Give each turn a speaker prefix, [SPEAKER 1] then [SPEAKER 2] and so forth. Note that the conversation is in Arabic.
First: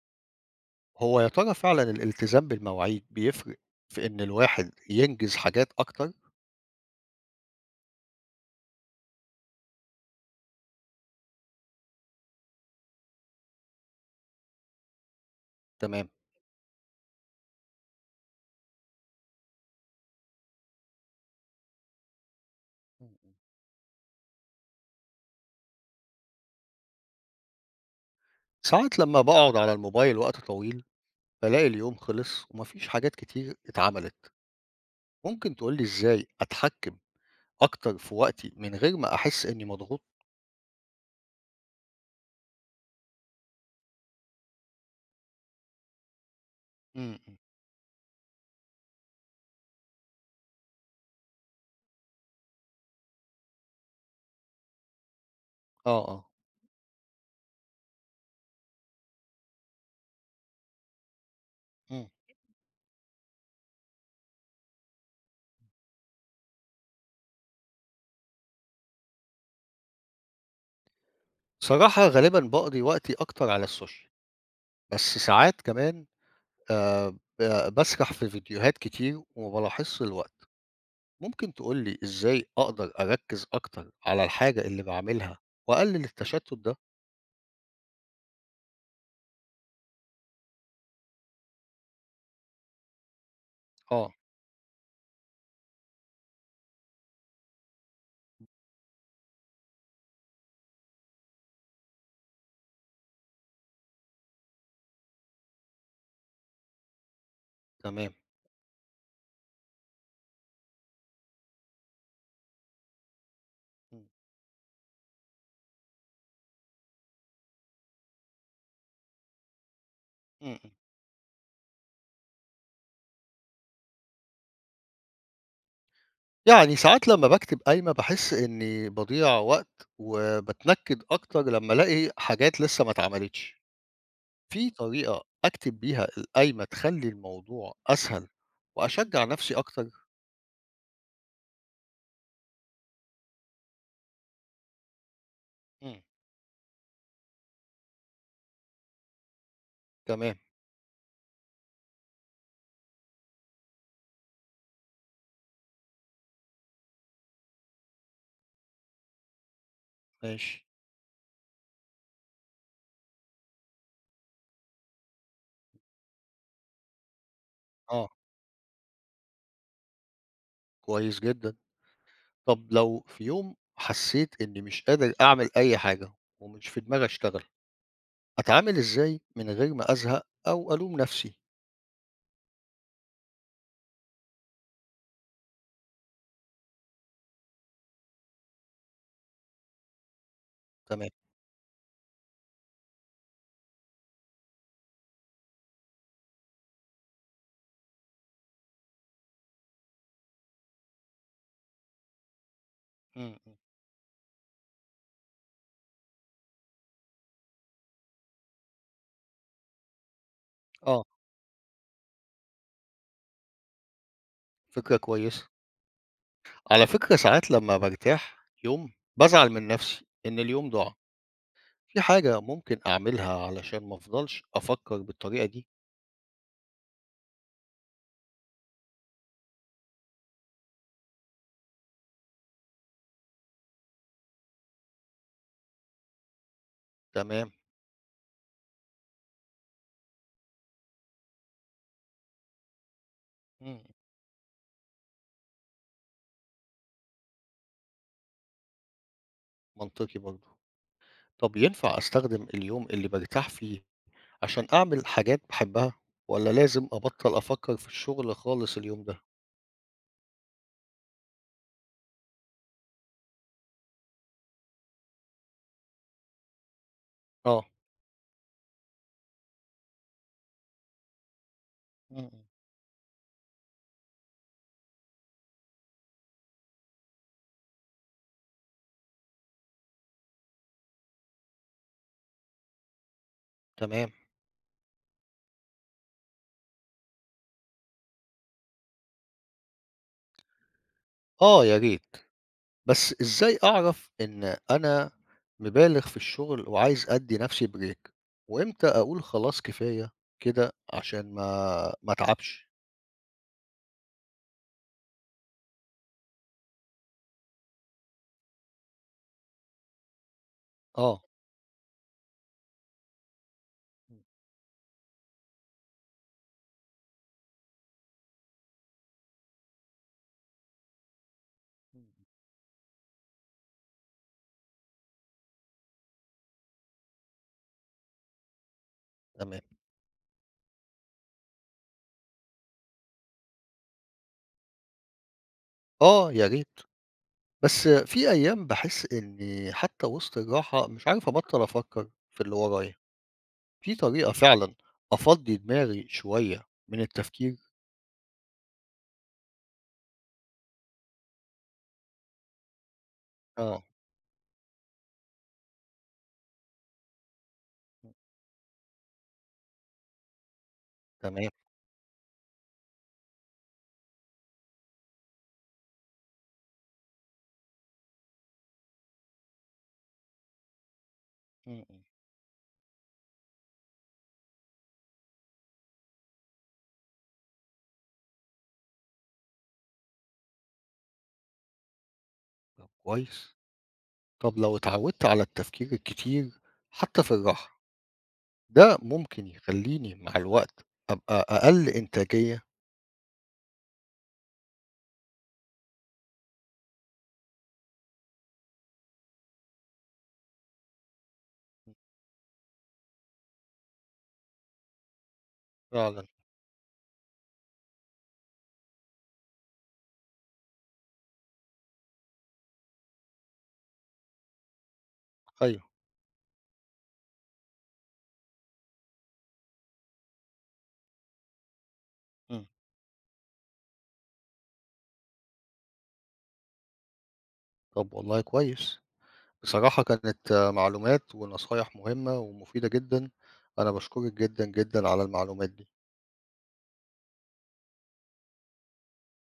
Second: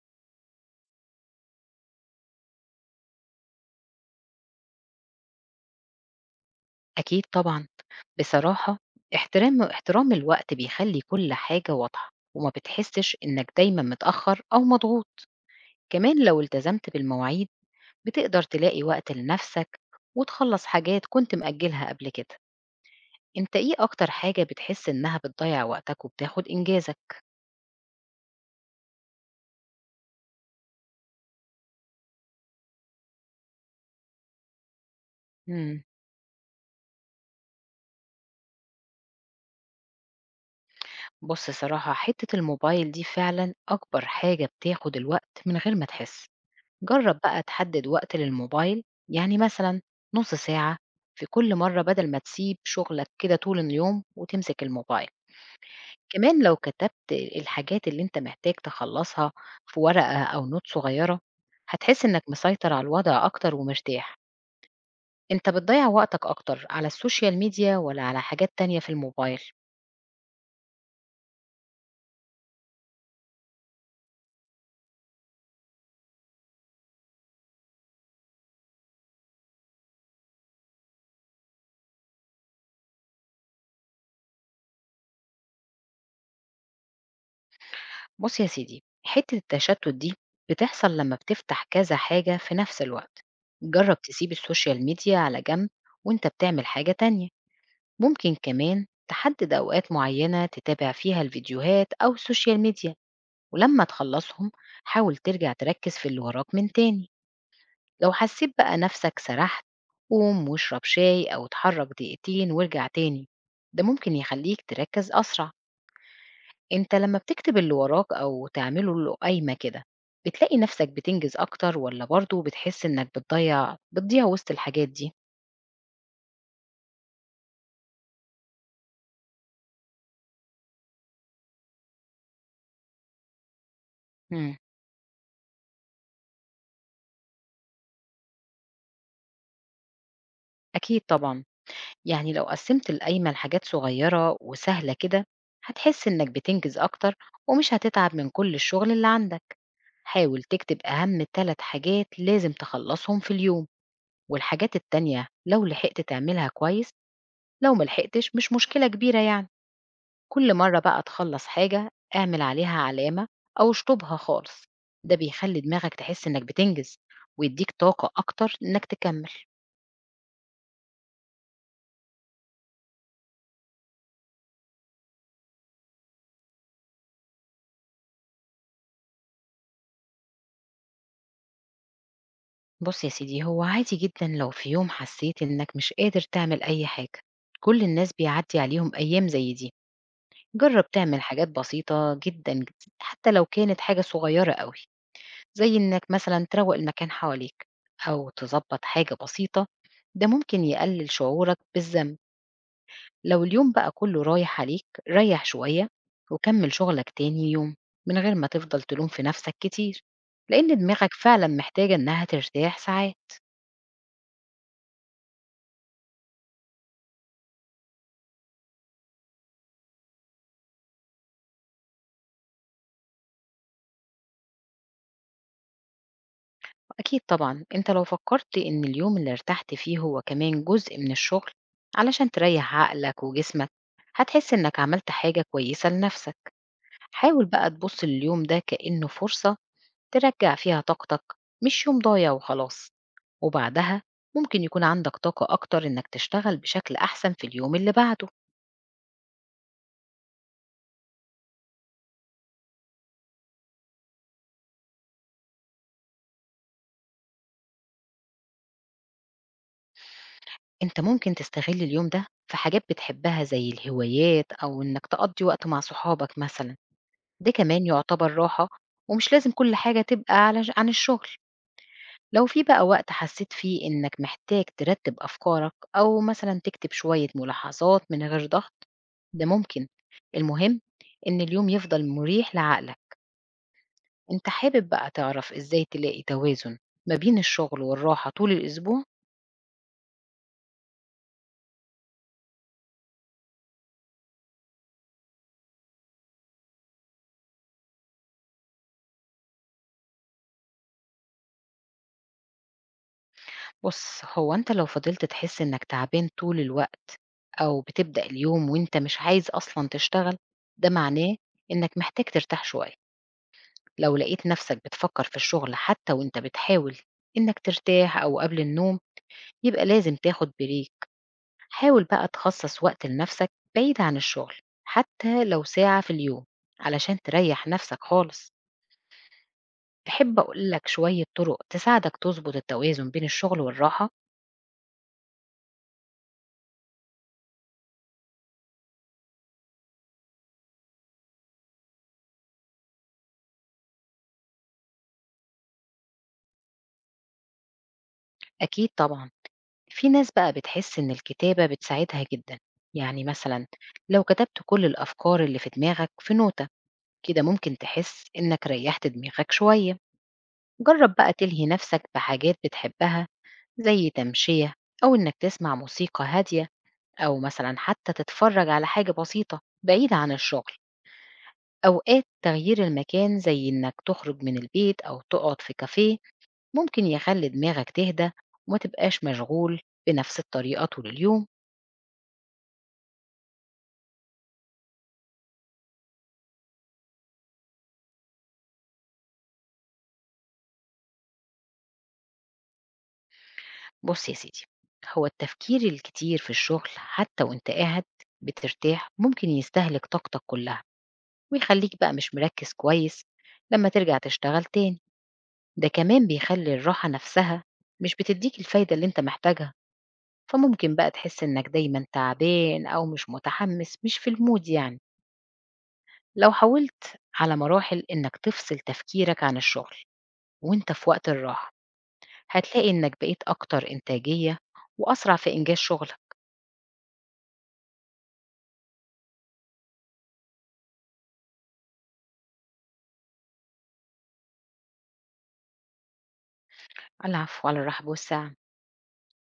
[SPEAKER 1] هو يا ترى فعلًا الالتزام بالمواعيد بيفرق في إن الواحد ينجز حاجات أكتر؟
[SPEAKER 2] أكيد طبعًا. بصراحة احترام الوقت بيخلّي كل حاجة واضحة، وما بتحسّش إنّك دايمًا متأخّر أو مضغوط.
[SPEAKER 1] تمام.
[SPEAKER 2] كمان لو التزمت بالمواعيد، بتقدر تلاقي وقت لنَفْسك وتخلّص حاجات كنت مأجّلها قبل كده.
[SPEAKER 1] إمم، إمم.
[SPEAKER 2] أنت إيه أكتر حاجة بتحس إنّها بتضيّع وقتك وبتاخُد إنجازك؟
[SPEAKER 1] ساعات لمّا باقعد على الموبايل وقت طويل، بالاقي اليوم خلص وما فيش حاجات كتير اتعملت. ممكن تقول لي
[SPEAKER 2] إمم.
[SPEAKER 1] إزاي أتحكم أكتر في وقتي من غير ما أحس إني مضغوط؟
[SPEAKER 2] بُص صراحة حتّة الموبايل دي فعلًا أكبر حاجة بتاخُد الوقت من غير ما تحس. جرب
[SPEAKER 1] إمم، إمم.
[SPEAKER 2] بقى تحدد وقت للموبايل يعني مثلا نص ساعة في كل مرة بدل ما تسيب شغلك كده طول اليوم وتمسك الموبايل.
[SPEAKER 1] آه، آه.
[SPEAKER 2] كمان لو كتبت الحاجات اللي انت محتاج تخلصها في ورقة أو نوت صغيرة هتحس
[SPEAKER 1] إمم.
[SPEAKER 2] انك مسيطر على الوضع أكتر ومرتاح. انت بتضيع وقتك أكتر على السوشيال ميديا ولا على حاجات تانية في الموبايل؟
[SPEAKER 1] صراحة غالبًا باقضي وقتي أكتر على السوشيال، بس ساعات كمان ب باسرح في فيديوهات كتير وما بالاحظش الوقت. ممكن تقولي إزاي أقدر أركز أكتر على الحاجة اللي بعملها وأقلل التشتت ده؟
[SPEAKER 2] بص يا سيدي حتة التشتت دي بتحصل لما بتفتح كذا حاجة في نفس الوقت. جرب
[SPEAKER 1] آه.
[SPEAKER 2] تسيب السوشيال ميديا على جنب وانت بتعمل حاجة تانية. ممكن كمان تحدد أوقات معينة تتابع فيها الفيديوهات أو السوشيال ميديا، ولما تخلصهم حاول ترجع تركز في اللي وراك من تاني. لو
[SPEAKER 1] تمام.
[SPEAKER 2] حسيت بقى نفسك سرحت قوم واشرب شاي أو اتحرك دقيقتين وارجع تاني، ده
[SPEAKER 1] مم.
[SPEAKER 2] ممكن يخليك تركز أسرع. أنت لمّا بتكتب اللي وراك أو تعمله له قايمة كده،
[SPEAKER 1] مم.
[SPEAKER 2] بتلاقي نفسك بتنجز أكتر والّا برضه بتحس إنك بتضيع وسط الحاجات دي؟
[SPEAKER 1] يعني ساعات لما بكتب قايمة بحس إني بضيع وقت وبتنكد أكتر لما ألاقي حاجات لسه ما اتعملتش.
[SPEAKER 2] إمم،
[SPEAKER 1] في طريقة أكتب بيها القايمة تخلي الموضوع أسهل وأشجع نفسي أكتر؟
[SPEAKER 2] أكيد طبعًا، يعني لو قسّمت القايمة لحاجات صغيرة وسهلة كده،
[SPEAKER 1] مم.
[SPEAKER 2] هتحس إنك بتنجز أكتر ومش هتتعب من كل الشغل اللي عندك.
[SPEAKER 1] تمام.
[SPEAKER 2] حاول تكتب أهم 3 حاجات لازم تخلّصهم في اليوم، والحاجات التانية لو لحقت تعملها كويس، لو ما لحقتش مش مشكلة كبيرة يعني. كل
[SPEAKER 1] ماشي.
[SPEAKER 2] مرة بقى تخلّص حاجة، اعمل عليها علامة أو اشطبها خالص، ده بيخلّي دماغك تحس إنك بتنجز، ويدّيك
[SPEAKER 1] آه،
[SPEAKER 2] طاقة أكتر إنك تكمّل.
[SPEAKER 1] كويس جدا. طب لو في يوم حسيت إني مش قادر أعمل أي حاجة ومش في دماغي أشتغل أتعامل إزاي من غير ما أزهق أو ألوم نفسي؟
[SPEAKER 2] بُص يا سيدي، هو عادي جدًا لو في يوم حسّيت إنك مش قادر تعمل أي حاجة، كل الناس بيعدّي عليهم أيام زي دي. جرّب
[SPEAKER 1] تمام.
[SPEAKER 2] تعمل حاجات بسيطة جدًا، ج حتى لو كانت حاجة صغيّرة أوي، زي إنك مثلًا تروّق المكان حواليك أو تضبّط حاجة بسيطة، ده ممكن يقلل شعورك بالذنب.
[SPEAKER 1] إمم،
[SPEAKER 2] لو
[SPEAKER 1] إمم.
[SPEAKER 2] اليوم بقى كله رايح عليك ريح شوية وكمل شغلك تاني يوم من غير ما تفضل تلوم في نفسك كتير، لأن
[SPEAKER 1] آه،
[SPEAKER 2] دماغك فعلا محتاجة إنها ترتاح ساعات.
[SPEAKER 1] فكرة كويسة. على فكرة ساعات لمّا بارتاح يوم، بازعل من نفسي إن اليوم ضاع. في حاجة ممكن أعملها علشان ما أفضلش أفكر بالطريقة دي؟
[SPEAKER 2] أكيد طبعا، أنت لو فكرت إن اليوم اللي ارتحت فيه هو كمان جزء من الشغل علشان تريح عقلك وجسمك، هتحس إنك عملت حاجة كويسة لنفسك. حاول
[SPEAKER 1] تمام.
[SPEAKER 2] بقى تبص لليوم ده كأنه فرصة ترجّع فيها طاقتك، مش يوم ضايع وخلاص.
[SPEAKER 1] إمم،
[SPEAKER 2] وبعدها ممكن يكون عندك طاقة أكتر إنّك تشتغل بشكل أحسن في اليوم اللي بعده.
[SPEAKER 1] منطقي برضه. طب ينفع أستخدم اليوم اللي بارتاح فيه عشان أعمل حاجات باحبها، والّا لازم أبطّل أفكر في الشغل خالص اليوم ده؟
[SPEAKER 2] أنت ممكن تستغل اليوم ده في حاجات بتحبها زي الهوايات أو إنّك تقضّي وقت مع صحابك مثلًا، ده
[SPEAKER 1] آه.
[SPEAKER 2] كمان يُعتبر راحة ومش لازم كل حاجة تبقى على ش عن الشغل.
[SPEAKER 1] إمم، إمم.
[SPEAKER 2] لو في بقى وقت حسّيت فيه إنّك محتاج ترتّب أفكارك أو مثلًا تكتب شوية ملاحظات من غير ضغط، ده ممكن، المهم إن اليوم يفضل مُريح لعقلك.
[SPEAKER 1] تمام.
[SPEAKER 2] أنت حابب بقى تعرف إزاي تلاقي توازن ما بين الشغل والراحة طول الأسبوع؟
[SPEAKER 1] آه، يا ريت. بس إزاي أعرف إن أنا مبالغ في الشغل وعايز أدّي نَفْسي بريك، وإمتى أقول خلاص كفاية كده عشان ما أتعبش؟
[SPEAKER 2] بُص، هو أنت لو فضلت تحس إنك تعبان طول الوقت أو بتبدأ اليوم وأنت مش عايز أصلًا تشتغل، ده
[SPEAKER 1] آه.
[SPEAKER 2] معناه إنك محتاج ترتاح شوية. لو
[SPEAKER 1] إمم،
[SPEAKER 2] لقيت نفسك بتفكر في الشغل حتى وأنت بتحاول إنك ترتاح أو قبل النوم، يبقى لازم تاخد بريك. حاول
[SPEAKER 1] إمم،
[SPEAKER 2] بقى تخصص وقت لنفسك بعيد عن الشغل، حتى لو ساعة في اليوم علشان تريح نفسك خالص.
[SPEAKER 1] تمام. تمام.
[SPEAKER 2] تحب أقول لك شوية طرق تساعدك تضبط التوازن بين الشغل والراحة؟
[SPEAKER 1] آه، يا ريت. بس في أيام باحس إنّي حتّى وسط الراحة مش عارف أبطّل أفكّر في اللي ورايا، في طريقة فعلًا أفضّي دماغي شوية من التفكير؟
[SPEAKER 2] أكيد طبعًا، في ناس بقى بتحس إن الكتابة بتساعدها جدًا، يعني مثلًا
[SPEAKER 1] آه.
[SPEAKER 2] لو كتبت كل الأفكار اللي في دماغك في نوتة، كده ممكن
[SPEAKER 1] إمم.
[SPEAKER 2] تحس إنك ريحت دماغك شوية. جرب بقى
[SPEAKER 1] تمام.
[SPEAKER 2] تلهي نفسك بحاجات بتحبها زي تمشية أو إنك تسمع موسيقى هادية أو مثلًا حتى تتفرج على حاجة بسيطة بعيدة عن الشغل.
[SPEAKER 1] إمم، إمم.
[SPEAKER 2] أوقات تغيير المكان زي إنك تخرج من البيت أو تقعد في كافيه ممكن يخلي دماغك تهدى وما تبقاش مشغول بنفس الطريقة طول اليوم.
[SPEAKER 1] طب كويس. طب لو اتعوّدت على التفكير الكتير حتّى في الراحة ده ممكن يخلّيني مع الوقت أبقى أقل إنتاجية.
[SPEAKER 2] بص يا سيدي، هو التفكير الكتير في الشغل حتى وانت قاعد بترتاح ممكن يستهلك طاقتك كلها ويخليك بقى مش مركز كويس لما ترجع تشتغل تاني. ده
[SPEAKER 1] فعلًا،
[SPEAKER 2] كمان بيخلي الراحة نفسها مش بتديك الفايدة اللي انت محتاجها، فممكن بقى تحس انك دايما تعبان او مش متحمس مش في المود يعني.
[SPEAKER 1] أيوه،
[SPEAKER 2] لو حاولت على مراحل انك تفصل تفكيرك عن الشغل وانت في وقت الراحة،
[SPEAKER 1] إمم.
[SPEAKER 2] هتلاقي إنك بقيت أكتر إنتاجية وأسرع في إنجاز شغلك.
[SPEAKER 1] طب والله كويس. بصراحة كانت معلومات ونصايح مهمة ومفيدة جدًا، أنا باشكرِك جدًا، جدًا على المعلومات دي.
[SPEAKER 2] على العفو، على الرحب والسعة.